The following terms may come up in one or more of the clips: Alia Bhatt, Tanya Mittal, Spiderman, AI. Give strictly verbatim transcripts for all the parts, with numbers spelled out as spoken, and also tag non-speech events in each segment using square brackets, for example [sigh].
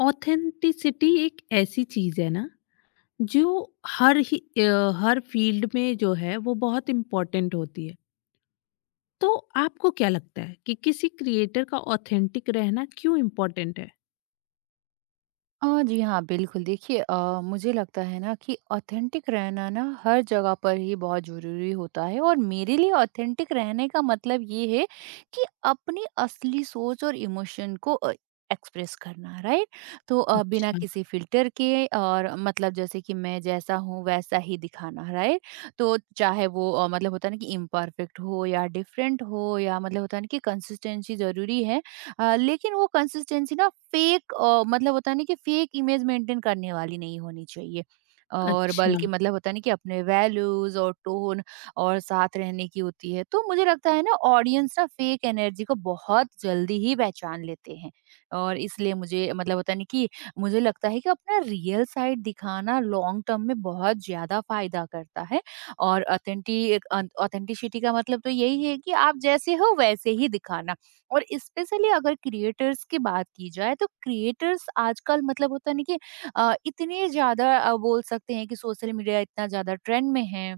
Authenticity एक ऐसी चीज है ना जो हर ही अ, हर फील्ड में जो है वो बहुत इम्पोर्टेंट होती है। तो आपको क्या लगता है कि किसी क्रिएटर का ऑथेंटिक रहना क्यों इम्पोर्टेंट है? अ, जी हाँ, बिल्कुल। देखिए अ, मुझे लगता है ना कि ऑथेंटिक रहना ना हर जगह पर ही बहुत ज़रूरी होता है और मेरे लिए ऑथेंटिक रहने का मतलब ये है कि अपनी असली सोच और इमोशन को अ, एक्सप्रेस करना, राइट? तो अ, बिना अच्छा। किसी फ़िल्टर के और मतलब जैसे कि मैं जैसा हूँ वैसा ही दिखाना, राइट? तो चाहे वो अ, मतलब होता है ना कि इम्परफेक्ट हो या डिफरेंट हो या मतलब होता है ना कि कंसिस्टेंसी ज़रूरी है। अ, लेकिन वो कंसिस्टेंसी ना फेक अ, मतलब होता है ना कि फेक इमेज मेंटेन करने वाली नहीं होनी चाहिए और अच्छा। बल्कि मतलब होता है ना कि अपने वैल्यूज और टोन और साथ रहने की होती है। तो मुझे लगता है ना ऑडियंस ना फेक एनर्जी को बहुत जल्दी ही पहचान लेते हैं और इसलिए मुझे मतलब होता नहीं कि मुझे लगता है कि अपना रियल साइड दिखाना लॉन्ग टर्म में बहुत ज्यादा फायदा करता है और ऑथेंटिक ऑथेंटिसिटी का मतलब तो यही है कि आप जैसे हो वैसे ही दिखाना। और स्पेशली अगर क्रिएटर्स की बात की जाए तो क्रिएटर्स आजकल मतलब होता है ना कि अ, इतने ज़्यादा अ, बोल सकते हैं कि सोशल मीडिया इतना ज़्यादा ट्रेंड में है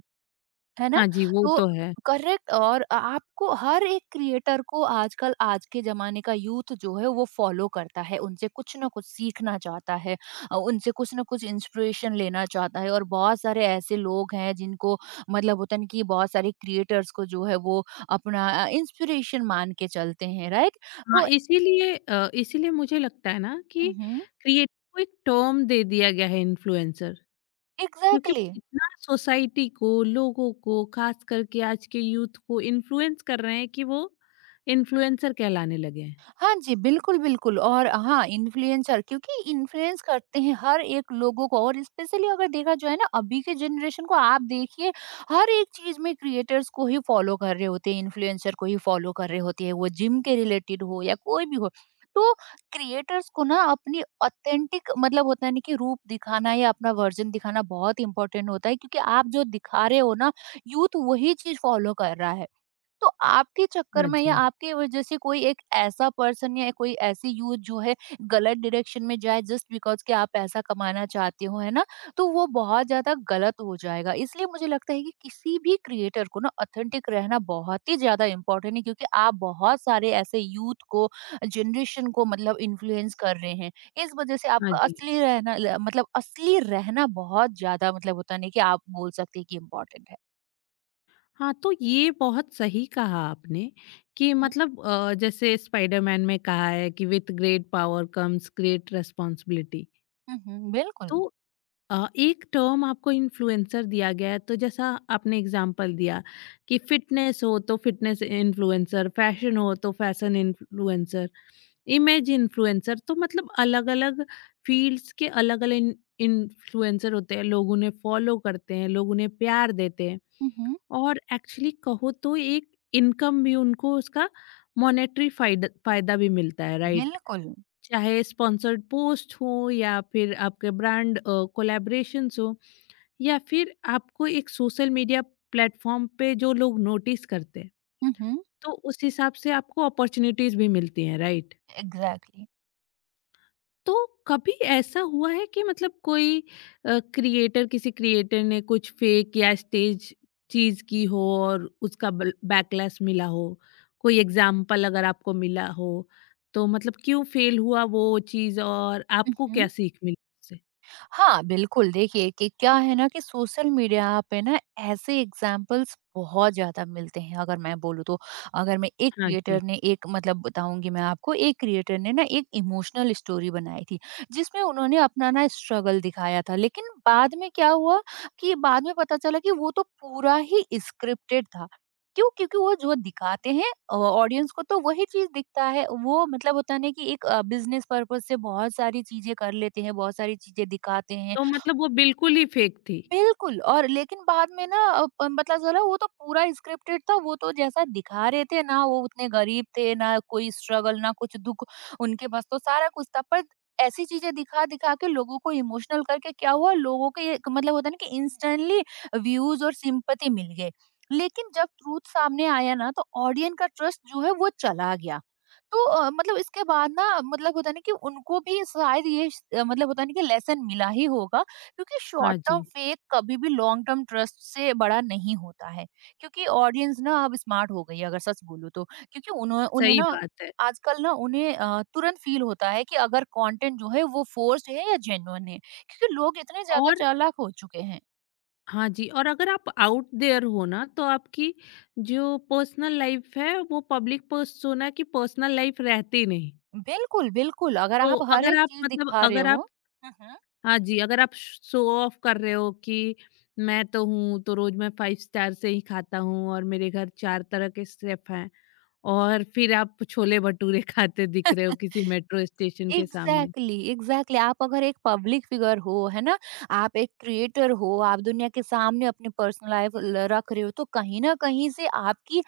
है ना? हाँ जी, वो तो तो है। करेक्ट। और अ, आपको हर एक क्रिएटर को आजकल आज के ज़माने का यूथ जो है वो फॉलो करता है, उनसे कुछ ना कुछ सीखना चाहता है। अ, उनसे कुछ ना कुछ इंस्पिरेशन लेना चाहता है और बहुत सारे ऐसे लोग हैं जिनको मतलब होता है ना कि बहुत सारे क्रिएटर्स को जो है वो अपना अ, इंस्पिरेशन मान के चलते हैं, राइट? हाँ, तो इसीलिए अ, इसीलिए मुझे लगता है ना कि हुँ, हुँ। क्रिएटर को एक टर्म दे दिया गया है, इन्फ्लुएंसर, क्योंकि एग्ज़ैक्टली। वो इतना सोसाइटी को, लोगों को, खास करके आज के यूथ को इन्फ्लुएंस कर रहे हैं कि वो इन्फ्लुएंसर कहलाने लगे हैं। हाँ जी, बिल्कुल, बिल्कुल। और हाँ, इन्फ्लुएंसर क्योंकि इन्फ्लुएंस करते हैं हर एक लोगों को और स्पेशली अगर देखा जाए ना अभी के जनरेशन को आप देखिए, हर एक चीज़ में क्रिएटर्स को ही फॉलो कर रहे होते हैं, इन्फ्लुएंसर को ही फॉलो कर रहे होते हैं, वो जिम के रिलेटेड हो या कोई भी हो। तो क्रिएटर्स को ना अपनी ऑथेंटिक मतलब होता है ना कि रूप दिखाना या अपना वर्ज़न दिखाना बहुत इम्पोर्टेंट होता है क्योंकि आप जो दिखा रहे हो ना, यूथ वही चीज़ फॉलो कर रहा है। तो आपके चक्कर हाँ में जी, या आपके वजह से कोई एक ऐसा पर्सन या कोई ऐसी यूथ जो है गलत डायरेक्शन में जाए जस्ट बिकॉज कि आप पैसा कमाना चाहते हो, है ना? तो वो बहुत ज्यादा गलत हो जाएगा, इसलिए मुझे लगता है कि किसी भी क्रिएटर को ना ऑथेंटिक रहना बहुत ही ज्यादा इम्पोर्टेंट है क्योंकि आप बहुत सारे ऐसे यूथ को, जनरेशन को मतलब इन्फ्लुएंस कर रहे हैं। इस वजह से हाँ आपका जी। असली रहना ल- मतलब असली रहना बहुत ज्यादा मतलब होता नहीं कि आप बोल सकते हैं कि इम्पोर्टेंट है। हाँ, तो ये बहुत सही कहा आपने कि हम्म, मतलब अ, जैसे स्पाइडरमैन में कहा है कि with great power comes great responsibility. Hmm, बिल्कुल तो अ, एक टर्म आपको इन्फ्लुएंसर दिया गया है, तो जैसा आपने एग्ज़ाम्पल दिया कि फिटनेस हो तो फिटनेस इन्फ्लुएंसर, फैशन हो तो फैशन इन्फ्लुएंसर। इमेज इन्फ्लुएंसर, तो मतलब अलग-अलग फील्ड्स के अलग-अलग इन्फ्लुएंसर होते हैं, लोग उन्हें फॉलो करते हैं, लोग उन्हें प्यार देते हैं और एक्चुअली कहो तो एक इनकम भी, उनको उसका मॉनेटरी फायदा फायदा भी मिलता है, राइट? बिल्कुल। चाहे स्पॉन्सर्ड पोस्ट हो या फिर आपके ब्रांड अ, कोलैबोरेशंस हो या फिर आपको एक सोशल मीडिया प्लेटफॉर्म पे जो लोग नोटिस करते हैं, हुँ, हुँ। तो उस हिसाब से आपको अपॉर्च्युनिटीज़ भी मिलती हैं, राइट? एग्ज़ैक्टली। तो कभी ऐसा हुआ है कि मतलब कोई क्रिएटर किसी क्रिएटर ने कुछ फेक या स्टेज चीज की हो और उसका बैकलैश मिला हो, कोई एग्जाम्पल अगर आपको मिला हो तो मतलब क्यों फेल हुआ वो चीज और हुँ, आपको क्या हुँ। सीख मिली उससे। हाँ, बिल्कुल। देखिए कि क्या है ना कि सोशल मीडिया पे ना ऐसे एग्ज़ाम्पल्स बहुत ज़्यादा मिलते हैं अगर मैं बोलूँ तो। अगर मैं एक हाँ जी। क्रिएटर ने एक मतलब बताऊँगी मैं आपको, एक क्रिएटर ने ना एक इमोशनल स्टोरी बनाई थी, जिसमें उन्होंने अपना ना स्ट्रगल दिखाया था। लेकिन बाद में क्या हुआ कि बाद में पता चला कि वो तो पूरा ही स्क्रिप्टेड था। क्यों? क्योंकि वो जो दिखाते हैं अ, ऑडियंस को तो वही चीज़ दिखता है। वो मतलब होता है ना कि एक अ, बिज़नेस पर्पज़ से बहुत सारी चीज़ें कर लेते हैं, बहुत सारी चीज़ें दिखाते हैं। तो मतलब वो बिल्कुल ही फेक थी। बिल्कुल। और लेकिन बाद में ना अ, प मतलब ज़रा वो तो पूरा स्क्रिप्टेड था, वो तो जैसा दिखा रहे थे ना वो उतने गरीब थे, ना कोई स्ट्रगल, ना कुछ दुःख। उनके पास तो सारा कुछ था। पर ऐसी चीज़ें दिखा-दिखा के लोगों को इमोशनल करके क्या हुआ, लोगों के एक मतलब होता है ना कि इंस्टेंटली व्यूज़ और सिम्पैथी मिल गए। लेकिन जब ट्रुथ सामने आया ना तो ऑडियंस का ट्रस्ट जो है वो चला गया। तो अ, मतलब इसके बाद ना मतलब होता है ना कि उनको भी शायद ये स मतलब होता है ना कि लेसन मिला ही होगा क्योंकि हाँ शॉर्ट टर्म जी। फेक कभी भी लॉन्ग टर्म ट्रस्ट से बड़ा नहीं होता है क्योंकि ऑडियंस ना अब स्मार्ट हो गई है अगर सच बोलूं तो क्योंकि उन्हों उन्हें सही ना बात है। आजकल ना उन्हें अ, तुरंत फील होता है कि अगर कंटेंट जो है वो फोर्स्ड है या जेन्युइन है क्योंकि लोग इतने ज्यादा और चालाक हो चुके हैं। हाँ जी, और अगर आप आउट देयर हो ना तो आपकी जो पर्सनल लाइफ है वो पब्लिक पर्सोना की पर्सनल लाइफ रहती नहीं। बिल्कुल बिल्कुल, अगर तो आप हर अगर एक आप चीज मतलब दिखा रहे अगर हो। आप, हम्म। हाँ जी, अगर आप शो ऑफ कर रहे हो कि मैं तो हूँ तो रोज मैं फाइव स्टार से ही खाता हूँ और मेरे घर चार तरह के शेफ हैं और फिर आप छोले भटूरे [laughs] खाते दिख रहे हो किसी मेट्रो स्टेशन के सामने। Exactly exactly, exactly exactly. आप अगर एक पब्लिक फिगर हो, है ना? आप एक क्रिएटर हो, आप दुनिया के सामने अपनी पर्सनल लाइफ रख रहे हो तो कहीं ना कहीं से आपकी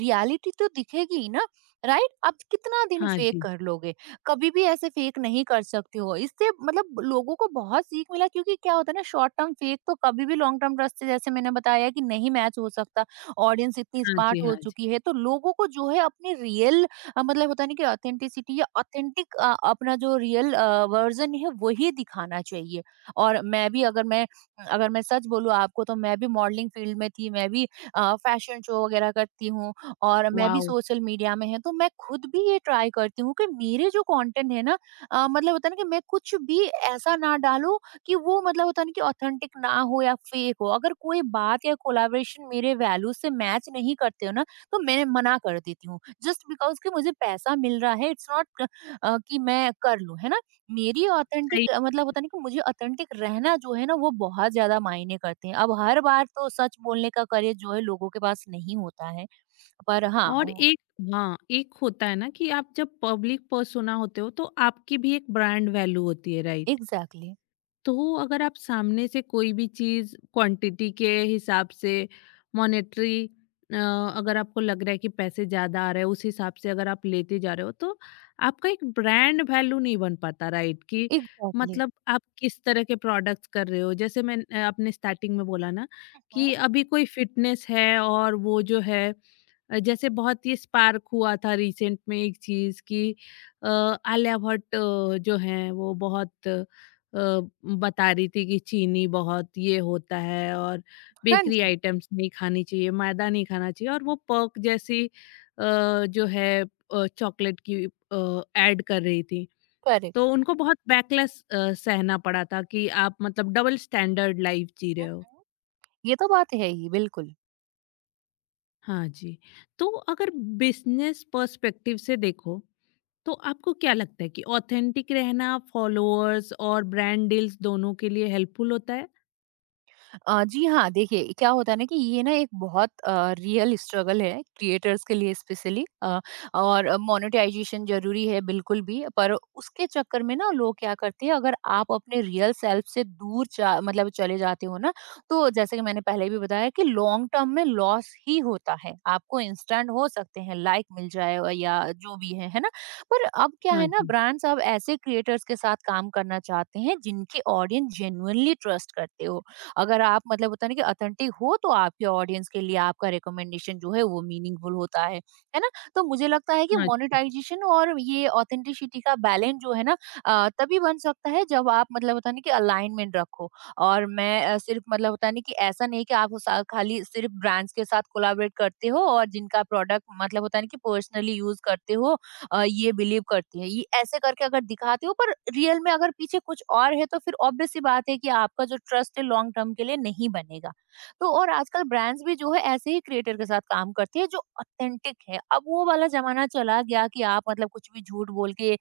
रियलिटी तो दिखेगी ही ना। राइट, आप कितना दिन हाँ फेक जी, कर लोगे? कभी भी ऐसे फेक नहीं कर सकते हो। इससे मतलब लोगों को बहुत सीख मिला क्योंकि क्या होता है ना, शॉर्ट टर्म फेक तो कभी भी लॉन्ग टर्म ट्रस्ट से जैसे मैंने बताया कि नहीं मैच हो सकता। ऑडियंस इतनी हाँ जी, स्मार्ट हो हाँ जी। चुकी है तो लोगों को जो है अपनी रियल अ, मतलब होता है ना कि ऑथेंटिसिटी या ऑथेंटिक अपना जो रियल वर्जन है वही दिखाना चाहिए। और मैं भी अगर मैं अगर मैं सच बोलूँ आपको तो मैं भी मॉडलिंग फील्ड में थी, मैं भी फैशन शो वगैरह करती हूँ और मैं भी वाह। सोशल मीडिया में है, तो मैं खुद भी ये ट्राई करती हूँ कि मेरे जो कंटेंट है ना, अ, मतलब होता है ना कि मैं कुछ भी ऐसा ना डालूं कि वो मतलब होता है ना कि ऑथेंटिक ना हो या फेक हो। अगर कोई बात या कोलाबरेशन मेरे वैल्यूज से मैच नहीं करते हो ना, तो मैं मना कर देती हूँ। जस्ट बिकॉज कि मुझे पैसा मिल रहा है इट्स नॉट कि मैं कर लूँ, है ना? मेरी ऑथेंटिक मतलब होता नहीं कि मुझे ऑथेंटिक रहना जो है ना वो बहुत ज्यादा मायने करते हैं। अब हर बार तो सच बोलने का करेज जो है लोगों के पास नहीं होता है, पर हाँ। और एक, हाँ, एक होता है ना कि आप जब पब्लिक पर्सोना होते हो तो आपकी भी एक ब्रांड वैल्यू होती है, राइट? एग्जैक्टली तो अगर आप सामने से कोई भी चीज़ क्वांटिटी के हिसाब से मॉनेटरी, अ, अगर आपको लग रहा है कि पैसे ज़्यादा आ रहे हैं उस हिसाब से अगर आप लेते जा रहे हो तो आपका एक ब्रांड वैल्यू नहीं बन पाता, राइट? कि एग्जैक्टली। मतलब आप किस तरह के प्रोडक्ट्स कर रहे हो, जैसे मैं, आपने स्टार्टिंग में बोला ना हम्म, कि अभी कोई फिटनेस है और वो जो है, अ, जैसे बहुत ही स्पार्क हुआ था रिसेंट में एक चीज़ कि अ, आलिया भट्ट अ, जो हैं वो बहुत अ, बता रही थी कि चीनी बहुत ये होता है और हाँ बेकरी जी। आइटम्स नहीं खानी चाहिए, मैदा नहीं खाना चाहिए, और वो पर्क जैसी अ, जो है अ, चॉकलेट की अ, ऐड कर रही थी। करेक्ट। तो उनको बहुत बैकलैश अ, सहना पड़ा था कि आप मतलब डबल स्टैंडर्ड लाइफ़ जी रहे हो। ये तो बात है ही बिल्कुल। हाँ जी। तो अगर बिज़नेस पर्सपेक्टिव से देखो तो आपको क्या लगता है कि ऑथेंटिक रहना फॉलोअर्स और ब्रांड डील्स दोनों के लिए हेल्पफुल होता है? अ, जी हाँ, देखिए क्या होता है ना कि ये ना एक बहुत अ, रियल स्ट्रगल है क्रिएटर्स के लिए स्पेशली। अ, और मोनेटाइजेशन ज़रूरी है बिल्कुल भी, पर उसके चक्कर में ना लोग क्या करते हैं अगर आप अपने रियल सेल्फ से दूर जा मतलब चले जाते हो ना, तो जैसे कि मैंने पहले भी बताया कि लॉन्ग टर्म में लॉस ही होता है। आपको इंस्टेंट हो सकते हैं, लाइक मिल जाए और या जो भी है, है ना? पर अब क्या है हाँ ना, जी, ब्रांड्स अब ऐसे क्रिएटर्स के साथ काम करना चाहते हैं जिनकी ऑडियंस जेन्युइनली ट्रस्ट करते हो। अगर आप मतलब होता है ना कि ऑथेंटिक हो तो आपके ऑडियंस के लिए आपका रिकमेंडेशन जो है वो मीनिंगफुल होता है है ना? तो मुझे लगता है कि हाँ जी। मोनेटाइजेशन और ये ऑथेंटिसिटी का बैलेंस जो है ना, अ, तभी बन सकता है जब आप मतलब होता नहीं कि अलाइनमेंट रखो। और मैं अ, सिर्फ मतलब होता नहीं कि ऐसा नहीं कि आप उस- खाली सिर्फ ब्रांड्स के साथ कोलाबरेट करते हो और जिनका प्रोडक्ट मतलब होता नहीं कि पर्सनली यूज करते हो। अ, ये बिलीव करती है, ये ऐसे करके अगर दिखाते हो पर रियल में अगर पीछे कुछ और है तो फिर ऑब्वियस सी बात है कि आपका जो ट्रस्ट है लॉन्ग टर्म के लिए नहीं बनेगा। तो और आजकल ब्रांड्स भी जो है ऐसे ही क्रिएटर के साथ काम करते हैं जो ऑथेंटिक है। अब वो वाला जमाना चला गया कि आप मतलब कुछ भी झूठ बोल के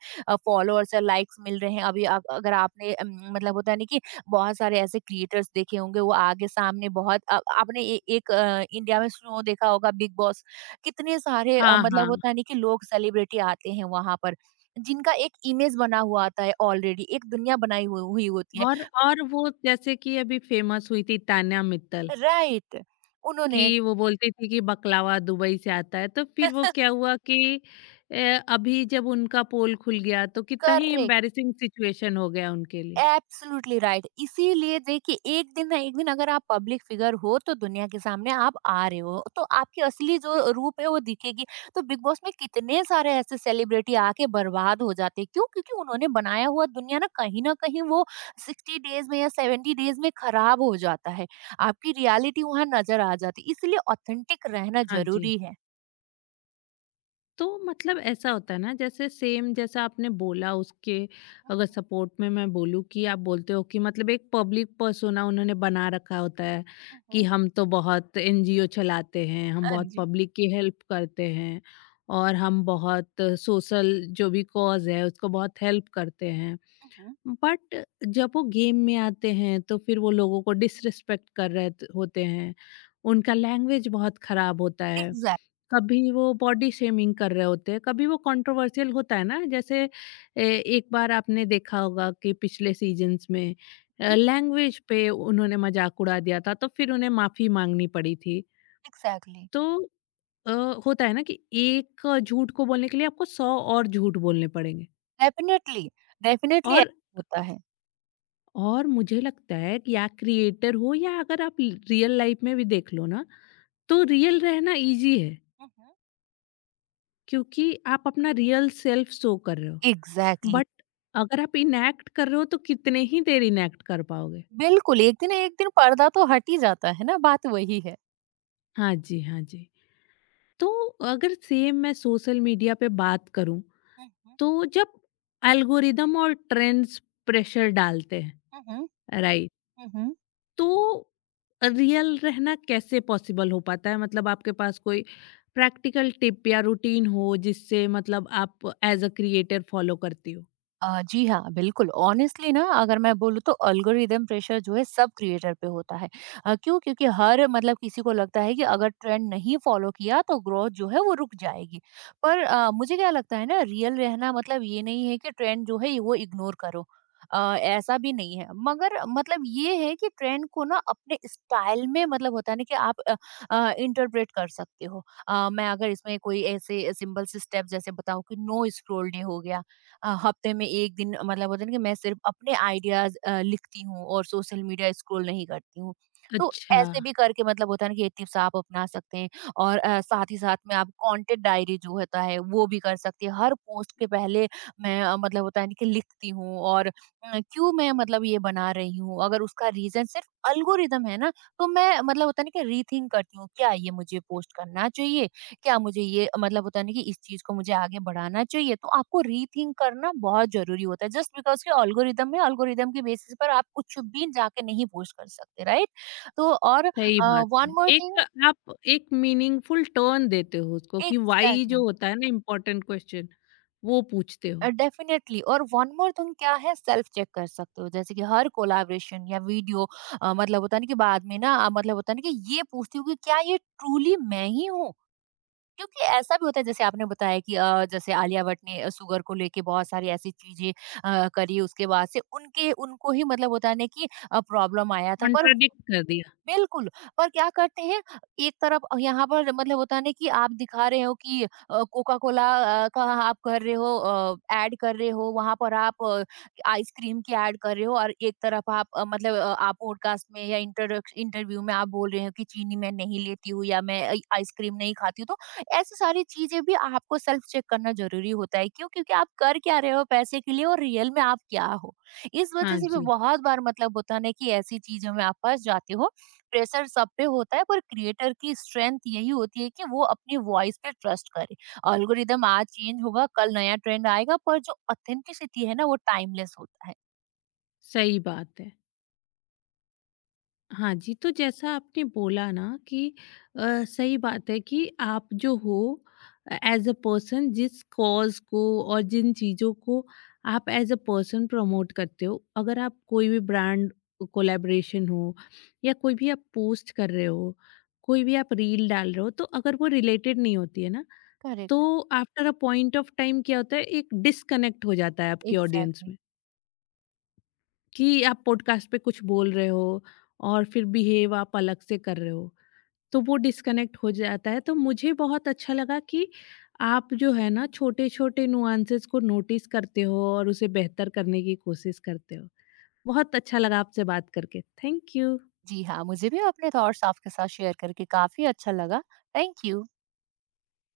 फॉलोअर्स या लाइक्स मिल रहे हैं। अभी आप- अगर आपने अम, मतलब होता है ना कि बहुत सारे ऐसे क्रिएटर्स देखे होंगे वो आगे सामने बहुत अ, आपने ए, एक अ, इंडिया में शो देखा होगा बिग बॉस। कितने सारे अ, हाँ, हाँ। मतलब होता है नहीं कि लोग सेलिब्रिटी आते हैं वहां पर जिनका एक इमेज बना हुआ आता है ऑलरेडी, एक दुनिया बनाई हुई हुई होती है। और और वो, जैसे कि अभी फेमस हुई थी तान्या मित्तल राइट। उन्होंने कि वो बोलती थी कि बकलावा दुबई से आता है, तो फिर वो क्या हुआ कि अ, अभी जब उनका पोल खुल गया तो कितना ही करेक्ट। एम्बैरेसिंग सिचुएशन हो गया उनके लिए। Absolutely right. इसीलिए देखिए एक दिन ना एक दिन अगर आप पब्लिक फिगर हो तो दुनिया के सामने आप आ रहे हो तो आपकी असली जो रूप है वो दिखेगी। तो बिग बॉस में कितने सारे ऐसे सेलिब्रिटी आके बर्बाद हो जाते हैं। क्यों? क्योंकि उन्होंने बनाया हुआ दुनिया ना कहीं ना कहीं वो सिक्सटी डेज में या सेवेंटी डेज में खराब हो जाता है। आपकी रियलिटी वहां नजर आ जाती है, इसलिए ऑथेंटिक रहना हाँ जी। जरूरी है। तो मतलब ऐसा होता है ना, जैसे सेम जैसा आपने बोला, उसके अगर सपोर्ट में मैं बोलूँ कि आप बोलते हो कि मतलब एक पब्लिक पर्सोना उन्होंने बना रखा होता है मम्, कि मम्, हम तो बहुत एनजीओ चलाते हैं, हम हाँ बहुत जी। पब्लिक की हेल्प करते हैं और हम बहुत सोशल जो भी कॉज है उसको बहुत हेल्प करते हैं, बट जब वो गेम में आते हैं तो फिर वो लोगों को डिसरिस्पेक्ट कर रहे होते हैं, उनका लैंग्वेज बहुत खराब होता है, कभी वो बॉडी शेमिंग कर रहे होते हैं, कभी वो कंट्रोवर्शियल होता है ना, जैसे ए, एक बार आपने देखा होगा कि पिछले सीजन्स में एग्जैक्टली लैंग्वेज पे उन्होंने मजाक उड़ा दिया था तो फिर उन्हें माफी मांगनी पड़ी थी। एग्जैक्टली। तो अ, होता है ना कि एक झूठ को बोलने के लिए आपको सौ और झूठ बोलने पड़ेंगे। Definitely definitely. और होता है। और मुझे लगता है कि या क्रिएटर हो या अगर आप रियल लाइफ में भी देख लो ना तो रियल रहना इजी है मम्म, क्योंकि आप अपना रियल सेल्फ शो कर रहे हो। Exactly exactly. बट अगर आप इनएक्ट कर रहे हो तो कितने ही देर इनएक्ट कर पाओगे। बिल्कुल, एक दिन एक दिन पर्दा तो हट ही जाता है ना, बात वही है। हाँ जी, हाँ जी। तो अगर सेम मैं सोशल मीडिया पे बात करूं, मम्म, तो जब एल्गोरिदम और ट्रेंड्स प्रेशर डालते हैं, मम्म, राइट, मम्म। तो रियल रहना कैसे पॉसिबल हो पाता है? मतलब आपके पास कोई प्रैक्टिकल टिप या रूटीन हो जिससे मतलब आप एज अ क्रिएटर फॉलो करती हो। अ, जी हाँ, बिल्कुल। ऑनेस्टली ना अगर मैं बोलूँ तो एल्गोरिदम प्रेशर जो है सब क्रिएटर पे होता है। अ, क्यों? क्योंकि हर मतलब किसी को लगता है कि अगर ट्रेंड नहीं फॉलो किया तो ग्रोथ जो है वो रुक जाएगी। पर अ, मुझे क्या लगता है ना रियल रहना मतलब ये नहीं है कि ट्रेंड जो है वो इग्नोर करो। अ, ऐसा भी नहीं है। मगर मतलब ये है कि ट्रेंड को ना अपने स्टाइल में मतलब होता है ना कि आप अ अ, इंटरप्रेट कर सकते हो। अ, मैं अगर इसमें कोई ऐसे सिंपल से स्टेप जैसे बताऊँ कि नो स्क्रॉल डे हो गया। अ, हफ्ते में एक दिन मतलब होता है ना कि मैं सिर्फ अपने आइडियाज़ अ, लिखती हूँ और सोशल मीडिया स्क्रॉल नहीं करती हूँ। तो अच्छा। ऐसे भी करके मतलब होता है ना कि ये टिप्स आप अपना सकते हैं। और अ, साथ ही साथ में आप कंटेंट डायरी जो होता है वो भी कर सकते हैं। हर पोस्ट के पहले मैं अ, मतलब होता है ना कि लिखती हूँ और अ, क्यों मैं मतलब ये बना रही हूँ, अगर उसका रीज़न सिर्फ एल्गोरिदम है ना, तो मैं मतलब होता है ना कि रीथिंक करती हूँ, क्या ये मुझे पोस्ट करना चाहिए, क्या मुझे ये मतलब होता है ना कि इस चीज़ को मुझे आगे बढ़ाना चाहिए। तो आपको रीथिंक करना बहुत ज़रूरी होता है। जस्ट बिकॉज़ कि एल्गोरिदम है, एल्गोरिदम के बेसिस पर आप कुछ भी जाके नहीं पोस्ट कर सकते, राइट? तो और अ, सही बात वन है। More thing. एक, आप एक मीनिंगफुल टर्न देते हो उसको कि व्हाई जो एग्ज़ैक्टली। होता है ना, इम्पोर्टेंट क्वेश्चन, वो पूछते अ, हो। डेफ़िनेटली। और वन मोर थिंग क्या है, सेल्फ चेक कर सकते हो। जैसे कि हर कोलैबोरेशन या वीडियो अ, मतलब होता है ना कि बाद में ना अ, मतलब होता है ना कि ये पूछती हूँ कि क्या ये ट्रूली मैं ही हूँ? क्योंकि ऐसा भी होता है, जैसे आपने बताया कि अ, जैसे आलिया भट्ट ने अ, शुगर को लेके बहुत सारी ऐसी चीजें अ, करी, उसके बाद से उनके उनको ही मतलब होता है ना कि प्रॉब्लम आया था, पर कॉन्ट्राडिक्ट कर दिया। बिल्कुल, पर क्या करते हैं, एक तरफ यहाँ पर मतलब होता है ना कि आप दिखा रहे हो कि अ, कोका कोला अ, का आप कर रहे हो अ, ऐड कर रहे हो, वहाँ पर आप आइसक्रीम की ऐड कर रहे हो और एक तरफ आप अ, मतलब अ, आप पॉडकास्ट में या इंट्रोडक्श इंटरव्यू में आप बोल रहे हो कि चीनी मैं नहीं लेती हूँ या मैं आई आइसक्रीम नहीं खाती हूँ, तो ऐसी सारी चीज़ें भी आपको सेल्फ चेक करना ज़रूरी होता है। क्यों? क्योंकि आप कर क्या रहे हो पैसे के लिए और रियल में आप क्या हो? इस वजह हाँ से भी जी, बहुत बार मतलब होता है ना कि ऐसी चीज़ों में आप फँस जाते हो। प्रेशर सब पे होता है, पर क्रिएटर की स्ट्रेंथ यही होती है कि वो अपनी वॉइस पे ट्रस्ट करे। अल्गोरिदम आज चेंज होगा, कल नया ट्रेंड आएगा, पर जो ऑथेंटिसिटी है ना वो टाइमलेस होता है। सही बात है। हाँ जी, तो जैसा आपने बोला ना कि अ, सही बात है कि आप जो हो एज़ अ पर्सन, जिस कॉज़ को और जिन चीज़ों को आप एज़ अ पर्सन प्रमोट करते हो, अगर आप कोई भी ब्रांड कोलैबोरेशन हो या कोई भी आप पोस्ट कर रहे हो, कोई भी आप रील डाल रहे हो, तो अगर वो रिलेटेड नहीं होती है ना, करेक्ट। तो after a point of time क्या होता है, एक डिस्कनेक्ट हो जाता है आपकी ऑडियंस एग्जैक्टली exactly. में। कि आप पॉडकास्ट पे कुछ बोल रहे हो और फिर बिहेव आप अलग से कर रहे हो, तो वो डिस्कनेक्ट हो जाता है। तो मुझे बहुत अच्छा लगा कि आप जो है ना छोटे छोटे नुआंसेस को नोटिस करते हो और उसे बेहतर करने की कोशिश करते हो। बहुत अच्छा लगा आपसे बात करके। Thank you. जी हाँ, मुझे भी अपने थॉट्स आपके साथ शेयर करके काफी अच्छा लगा। Thank you.